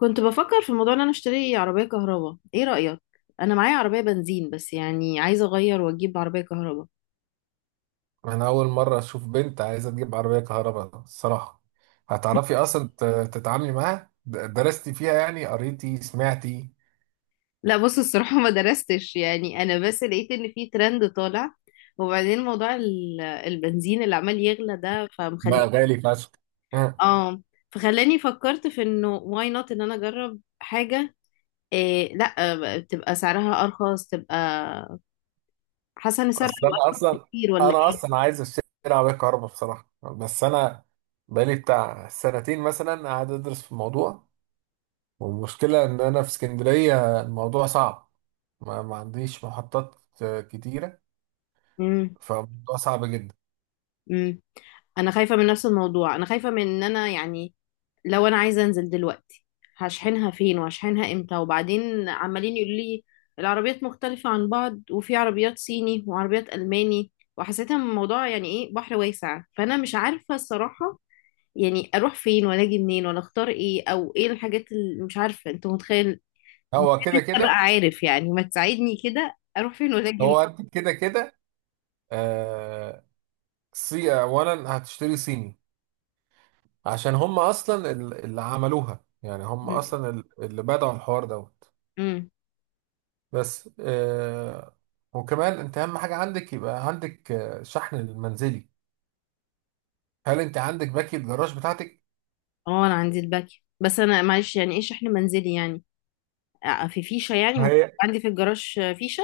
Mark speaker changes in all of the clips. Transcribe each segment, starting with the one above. Speaker 1: كنت بفكر في موضوع ان انا اشتري عربية كهرباء، ايه رأيك؟ انا معايا عربية بنزين بس يعني عايزة اغير واجيب عربية كهرباء.
Speaker 2: انا اول مره اشوف بنت عايزه تجيب عربيه كهرباء الصراحه. هتعرفي اصلا تتعاملي معاها، درستي فيها يعني، قريتي سمعتي؟
Speaker 1: لا بص الصراحة ما درستش، يعني انا بس لقيت ان في ترند طالع، وبعدين موضوع البنزين اللي عمال يغلى ده فمخلي.
Speaker 2: بقى غالي فشخ. أه.
Speaker 1: اه، فخلاني فكرت في انه واي نوت ان انا اجرب حاجة. إيه لا تبقى سعرها ارخص، تبقى حاسة ان سعرها
Speaker 2: اصل
Speaker 1: هيبقى
Speaker 2: انا
Speaker 1: ارخص
Speaker 2: اصلا
Speaker 1: كتير ولا
Speaker 2: انا
Speaker 1: ايه؟
Speaker 2: اصلا عايز اشتري عربيه كهرباء بصراحه، بس انا بقالي بتاع سنتين مثلا قاعد ادرس في الموضوع. والمشكله ان انا في اسكندريه الموضوع صعب. ما عنديش محطات. آه، كتيره.
Speaker 1: مم.
Speaker 2: فالموضوع صعب جدا.
Speaker 1: امم، انا خايفه من نفس الموضوع، انا خايفه من ان انا يعني لو انا عايزه انزل دلوقتي هشحنها فين وهشحنها امتى؟ وبعدين عمالين يقولوا لي العربيات مختلفه عن بعض، وفي عربيات صيني وعربيات الماني، وحسيتها من الموضوع يعني ايه بحر واسع، فانا مش عارفه الصراحه يعني اروح فين ولا اجي منين ولا اختار ايه او ايه الحاجات اللي مش عارفه، انت متخيل؟
Speaker 2: هو كده
Speaker 1: انت بقى
Speaker 2: كده.
Speaker 1: عارف يعني، ما تساعدني كده اروح فين ولا اجي
Speaker 2: هو انت كده كده، آه، سي اولا هتشتري صيني، عشان هم اصلا اللي عملوها، يعني هم اصلا اللي بدأوا الحوار دوت.
Speaker 1: منين.
Speaker 2: بس وكمان انت اهم حاجه عندك يبقى عندك شحن المنزلي. هل انت عندك باكي الجراج بتاعتك؟
Speaker 1: اه انا عندي الباك، بس انا معلش يعني ايه شحن منزلي يعني؟ في فيشه يعني
Speaker 2: ما
Speaker 1: المفروض
Speaker 2: هي
Speaker 1: عندي في الجراج، فيشه.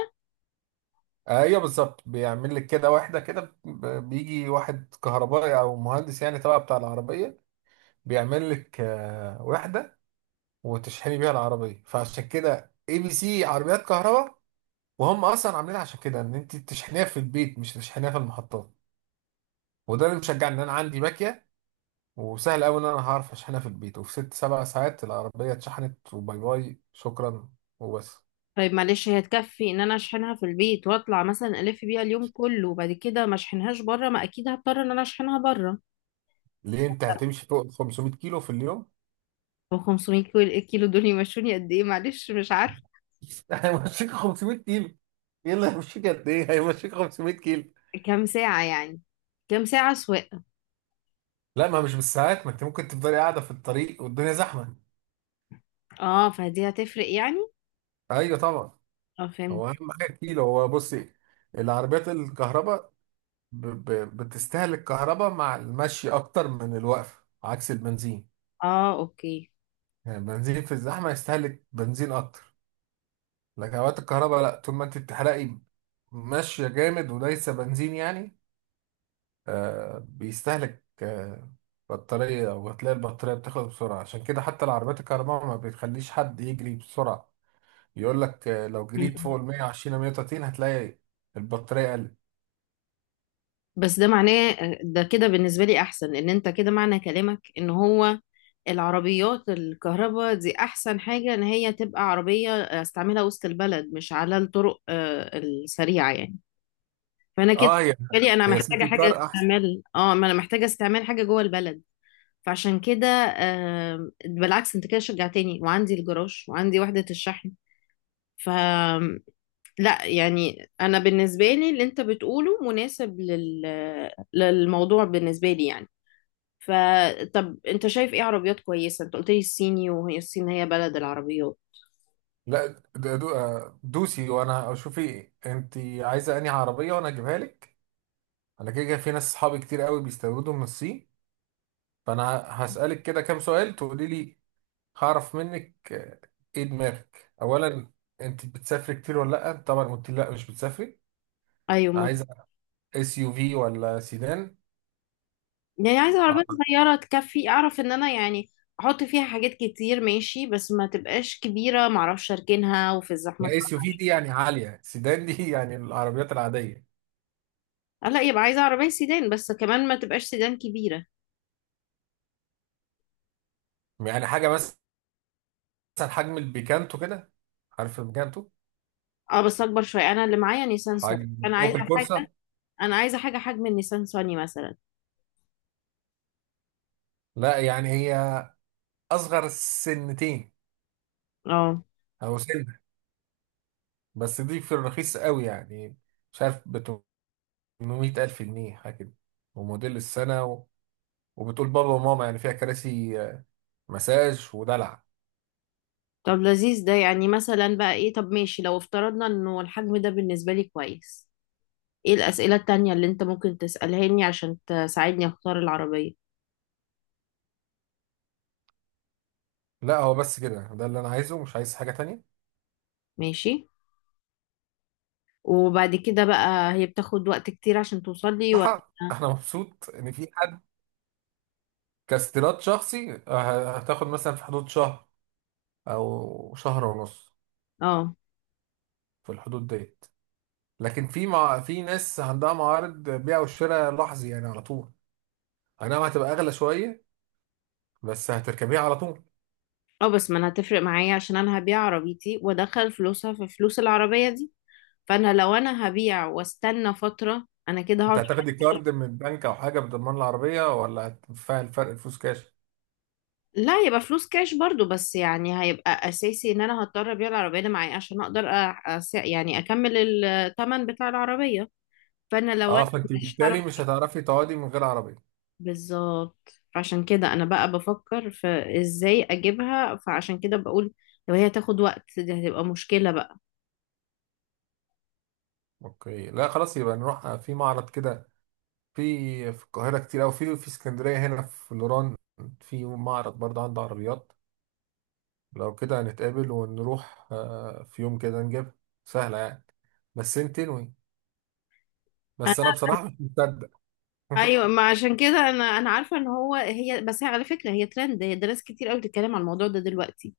Speaker 2: ايوه بالظبط، بيعمل لك كده واحده كده، بيجي واحد كهربائي او مهندس يعني تبع بتاع العربيه، بيعمل لك واحده وتشحني بيها العربيه. فعشان كده ABC عربيات كهرباء، وهم اصلا عاملينها عشان كده ان انت تشحنيها في البيت مش تشحنيها في المحطات. وده اللي مشجعني ان انا عندي باكيه، وسهل قوي ان انا هعرف اشحنها في البيت، وفي ست سبع ساعات العربيه اتشحنت وباي باي شكرا وبس.
Speaker 1: طيب معلش، هي تكفي ان انا اشحنها في البيت واطلع مثلا الف بيها اليوم كله، وبعد كده ما اشحنهاش بره؟ ما اكيد هضطر ان انا اشحنها بره.
Speaker 2: ليه، انت هتمشي فوق ال 500 كيلو في اليوم؟
Speaker 1: هو 500 كيلو؟ الكيلو دول يمشوني قد ايه؟ معلش مش عارفه.
Speaker 2: هيمشيك 500 كيلو. ايه اللي هيمشيك؟ قد ايه هيمشيك؟ 500 كيلو.
Speaker 1: كام ساعه يعني، كام ساعه سواقه؟
Speaker 2: لا، ما مش بالساعات. ما انت ممكن تفضلي قاعده في الطريق والدنيا زحمه.
Speaker 1: اه، فدي هتفرق يعني.
Speaker 2: ايوه طبعا.
Speaker 1: اه فهمت.
Speaker 2: هو اهم حاجه الكيلو. هو بصي، العربيات الكهرباء ب... ب... بتستهلك كهرباء مع المشي اكتر من الوقفه عكس البنزين.
Speaker 1: اه اوكي.
Speaker 2: يعني البنزين في الزحمه يستهلك بنزين اكتر. لكن اوقات الكهرباء لا، طول ما انت بتحرقي ماشيه جامد وليس بنزين يعني، بيستهلك بطاريه، وهتلاقي البطاريه بتخلص بسرعه. عشان كده حتى العربيات الكهرباء ما بتخليش حد يجري بسرعه، يقول لك لو جريت
Speaker 1: مم.
Speaker 2: فوق ال 120 أو 130 هتلاقي البطاريه قلت.
Speaker 1: بس ده معناه، ده كده بالنسبه لي احسن، ان انت كده معنى كلامك ان هو العربيات الكهرباء دي احسن حاجة ان هي تبقى عربية استعملها وسط البلد، مش على الطرق السريعة يعني. فانا كده
Speaker 2: اه، هي
Speaker 1: بالنسبة لي انا
Speaker 2: هي
Speaker 1: محتاجة
Speaker 2: سيتي كار.
Speaker 1: حاجة استعمال، اه ما انا محتاجة استعمال حاجة جوه البلد. فعشان كده بالعكس انت كده شجعتني، وعندي الجراج وعندي وحدة الشحن. ف لا يعني انا بالنسبة لي اللي انت بتقوله مناسب للموضوع بالنسبة لي يعني. فطب انت شايف ايه عربيات كويسة؟ انت قلت لي الصيني، وهي الصين هي بلد العربيات.
Speaker 2: لا، ده دو آه، دوسي. وانا شوفي انت عايزه انهي عربيه وانا اجيبها لك. انا كده كده في ناس صحابي كتير قوي بيستوردوا من الصين. فانا هسالك كده كام سؤال تقولي لي هعرف منك ايه دماغك اولا؟ انت بتسافري كتير ولا لا؟ طبعا قلت لي لا مش بتسافري.
Speaker 1: ايوه مظبوط.
Speaker 2: عايزه اس يو في ولا سيدان؟
Speaker 1: يعني عايزة عربية
Speaker 2: آه،
Speaker 1: صغيرة تكفي اعرف ان انا يعني احط فيها حاجات كتير، ماشي بس ما تبقاش كبيرة، معرفش اركنها وفي الزحمة.
Speaker 2: اس يو في دي يعني عاليه، سيدان دي يعني العربيات العاديه.
Speaker 1: اه لا، يبقى عايزة عربية سيدان بس كمان ما تبقاش سيدان كبيرة.
Speaker 2: يعني حاجه مثلا حجم البيكانتو كده، عارف البيكانتو؟
Speaker 1: اه بس اكبر شوية، انا اللي معايا نيسان صني.
Speaker 2: حجم
Speaker 1: انا عايزة
Speaker 2: اوبل
Speaker 1: حاجة،
Speaker 2: كورسا.
Speaker 1: انا عايزة حاجة حجم النيسان صني مثلا.
Speaker 2: لا يعني هي اصغر سنتين
Speaker 1: اه.
Speaker 2: او سنه. بس دي في الرخيص قوي يعني، مش عارف ب 800 الف جنيه حاجه كده، وموديل السنه وبتقول بابا وماما، يعني فيها كراسي مساج ودلع.
Speaker 1: طب لذيذ ده، يعني مثلا بقى ايه؟ طب ماشي لو افترضنا انه الحجم ده بالنسبة لي كويس، ايه الأسئلة التانية اللي انت ممكن تسألهاني عشان تساعدني اختار العربية؟
Speaker 2: لا، هو بس كده ده اللي انا عايزه، مش عايز حاجه تانية.
Speaker 1: ماشي. وبعد كده بقى، هي بتاخد وقت كتير عشان توصل لي ولا؟
Speaker 2: صح، انا مبسوط ان في حد كاستيراد شخصي. هتاخد مثلا في حدود شهر او شهر ونص،
Speaker 1: اه.
Speaker 2: في الحدود ديت. لكن في ناس عندها معارض بيع وشراء لحظي يعني على طول. انا هتبقى اغلى شويه بس هتركبيها على طول.
Speaker 1: اه بس ما انا هتفرق معايا، عشان انا هبيع عربيتي وادخل فلوسها في فلوس العربية دي، فانا لو انا هبيع واستنى فترة انا كده
Speaker 2: انت
Speaker 1: هقعد.
Speaker 2: هتاخدي كارد من البنك او حاجه بضمان العربيه، ولا هتدفعي الفرق الفلوس كاش؟
Speaker 1: لا يبقى فلوس كاش برضو، بس يعني هيبقى اساسي ان انا هضطر ابيع العربية اللي معايا عشان اقدر يعني اكمل الثمن بتاع العربية. فانا لو انا
Speaker 2: اه، فانت
Speaker 1: مش هعرف.
Speaker 2: بالتالي مش هتعرفي تقعدي من غير عربيه.
Speaker 1: بالظبط، فعشان كده انا بقى بفكر في ازاي اجيبها، فعشان كده بقول لو هي تاخد وقت دي هتبقى مشكلة بقى.
Speaker 2: اوكي، لا خلاص، يبقى نروح في معرض كده. في القاهره كتير، او في اسكندريه هنا في الوران في معرض برضه عنده عربيات. لو كده هنتقابل ونروح في يوم كده نجيبها. سهله يعني، بس انت تنوي.
Speaker 1: أنا،
Speaker 2: بس انا بصراحه مش مصدق.
Speaker 1: ايوه ما عشان كده انا عارفة ان هو هي، بس هي على فكرة هي ترند، هي ناس كتير قوي بتتكلم عن الموضوع ده دلوقتي،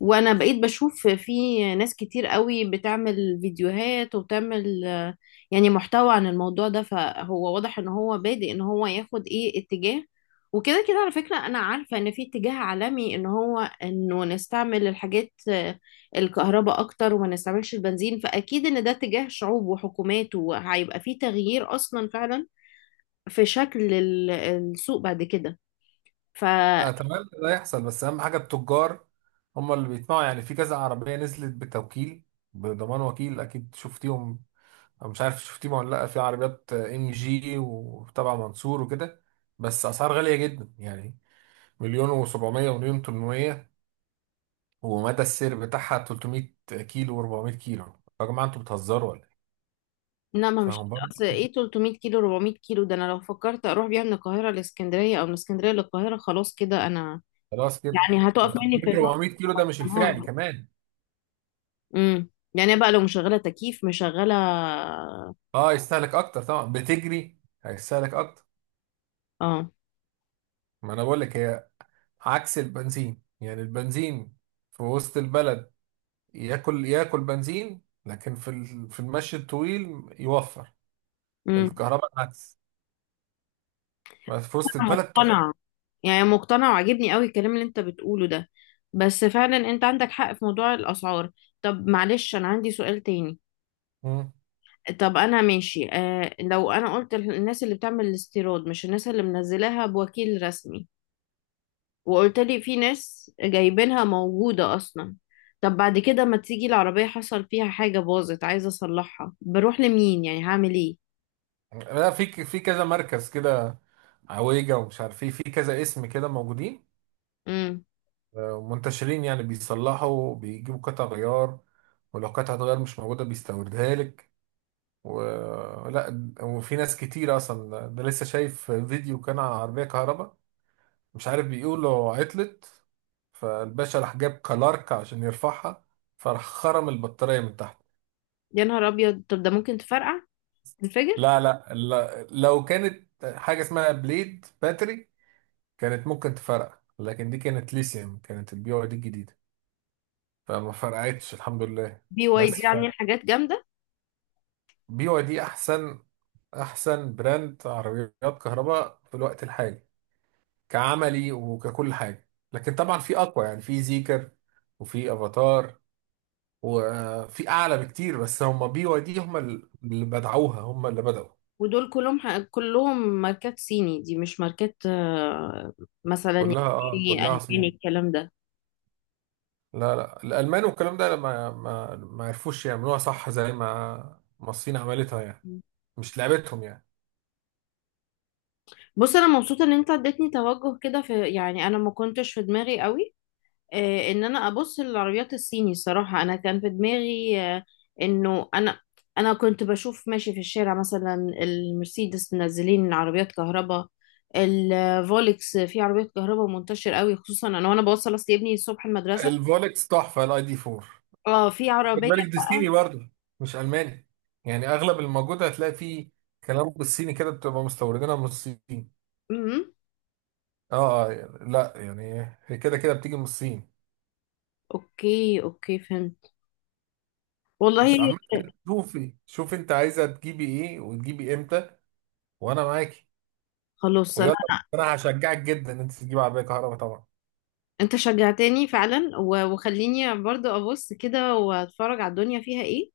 Speaker 1: وانا بقيت بشوف في ناس كتير قوي بتعمل فيديوهات وبتعمل يعني محتوى عن الموضوع ده، فهو واضح ان هو بادئ ان هو ياخد ايه اتجاه. وكده كده على فكرة انا عارفة ان في اتجاه عالمي ان هو انه نستعمل الحاجات الكهرباء اكتر وما نستعملش البنزين، فاكيد ان ده اتجاه شعوب وحكومات، وهيبقى في تغيير اصلا فعلا في شكل السوق بعد كده. ف
Speaker 2: اتمنى ده يحصل، بس اهم حاجه التجار هم اللي بيطمعوا، يعني في كذا عربيه نزلت بتوكيل بضمان وكيل، اكيد شفتيهم، أو مش عارف شفتيهم ولا لا؟ في عربيات MG وتبع منصور وكده، بس اسعار غاليه جدا يعني، مليون و700 ومليون 800، ومدى السير بتاعها 300 كيلو و400 كيلو. يا جماعه انتوا بتهزروا ولا إيه؟
Speaker 1: لا ما مش.
Speaker 2: فاهم برضه.
Speaker 1: اصل ايه 300 كيلو 400 كيلو، ده انا لو فكرت اروح بيها من القاهره لاسكندريه او من اسكندريه للقاهره خلاص كده انا
Speaker 2: خلاص كده.
Speaker 1: يعني
Speaker 2: ده
Speaker 1: هتقف مني في
Speaker 2: 300
Speaker 1: النص.
Speaker 2: 400 كيلو ده مش الفعلي
Speaker 1: اه.
Speaker 2: كمان.
Speaker 1: امم، يعني بقى لو مشغله تكييف مشغله.
Speaker 2: اه، يستهلك اكتر طبعا، بتجري هيستهلك اكتر.
Speaker 1: اه.
Speaker 2: ما انا بقول لك، هي عكس البنزين. يعني البنزين في وسط البلد ياكل ياكل بنزين، لكن في في المشي الطويل يوفر.
Speaker 1: امم.
Speaker 2: الكهرباء العكس، بس في وسط
Speaker 1: انا
Speaker 2: البلد تحفة.
Speaker 1: مقتنعه، يعني مقتنعه وعاجبني قوي الكلام اللي انت بتقوله ده، بس فعلا انت عندك حق في موضوع الاسعار. طب معلش انا عندي سؤال تاني.
Speaker 2: مم.
Speaker 1: طب انا ماشي، آه لو انا قلت الناس اللي بتعمل الاستيراد مش الناس اللي منزلاها بوكيل رسمي، وقلت لي في ناس جايبينها موجودة أصلا، طب بعد كده ما تيجي العربية حصل فيها حاجة باظت عايزة أصلحها، بروح لمين يعني؟ هعمل إيه؟
Speaker 2: لا، في في كذا مركز كده، عويجة ومش عارف ايه، في كذا اسم كده موجودين،
Speaker 1: امم.
Speaker 2: منتشرين يعني، بيصلحوا بيجيبوا قطع غيار، ولو قطعة غيار مش موجودة بيستوردها لك. ولا وفي ناس كتير اصلا. ده لسه شايف فيديو كان على عربية كهرباء، مش عارف، بيقولوا عطلت، فالباشا راح جاب كلارك عشان يرفعها، فراح خرم البطارية من تحت.
Speaker 1: يا نهار أبيض، طب ده ممكن تفرقع، تنفجر؟
Speaker 2: لا، لا، لو كانت حاجة اسمها بليد باتري كانت ممكن تفرقع، لكن دي كانت ليثيوم، كانت الـBYD الجديدة، فما فرقعتش الحمد لله.
Speaker 1: بي واي دي
Speaker 2: بس
Speaker 1: عاملين حاجات جامدة.
Speaker 2: فBYD أحسن، أحسن براند عربيات كهرباء في الوقت الحالي كعملي وككل حاجة. لكن طبعا في أقوى، يعني في زيكر وفي افاتار وفي اعلى بكتير، بس هم BYD هم اللي بدعوها هم اللي بدأوا.
Speaker 1: ودول كلهم كلهم ماركات صيني، دي مش ماركات مثلا
Speaker 2: كلها اه
Speaker 1: يعني
Speaker 2: كلها
Speaker 1: ألماني
Speaker 2: صين.
Speaker 1: الكلام ده؟
Speaker 2: لا لا، الالمان والكلام ده ما عرفوش يعملوها صح، زي ما ما الصين عملتها يعني، مش لعبتهم يعني.
Speaker 1: بص أنا مبسوطة إن أنت اديتني توجه كده في، يعني أنا ما كنتش في دماغي قوي ان انا ابص للعربيات الصيني. صراحة انا كان في دماغي انه انا كنت بشوف ماشي في الشارع مثلا المرسيدس منزلين عربيات كهرباء، الفولكس في عربيات كهرباء منتشر قوي، خصوصا انا وانا بوصل اصل ابني الصبح المدرسة.
Speaker 2: الفولكس تحفه، الاي دي 4.
Speaker 1: اه في
Speaker 2: خد
Speaker 1: عربية
Speaker 2: بالك دي صيني
Speaker 1: بقى.
Speaker 2: برضه مش الماني. يعني اغلب الموجود هتلاقي فيه كلام بالصيني كده، بتبقى مستوردينها من الصين.
Speaker 1: امم.
Speaker 2: لا يعني هي كده كده بتيجي من الصين.
Speaker 1: اوكي اوكي فهمت. والله،
Speaker 2: بس عامة، شوفي شوفي انت عايزة تجيبي ايه وتجيبي امتى وانا معاكي.
Speaker 1: خلاص انا،
Speaker 2: ويلا، انا هشجعك جدا ان انت تجيبي عربية كهرباء طبعا.
Speaker 1: انت شجعتني فعلا، وخليني برضو ابص كده واتفرج على الدنيا فيها ايه،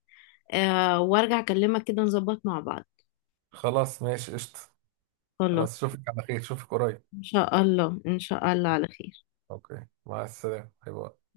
Speaker 1: آه وارجع اكلمك كده نظبط مع بعض.
Speaker 2: خلاص ماشي قشطة.
Speaker 1: خلاص.
Speaker 2: خلاص اشوفك على خير، اشوفك قريب.
Speaker 1: ان شاء الله ان شاء الله على خير.
Speaker 2: اوكي، مع السلامة، باي باي.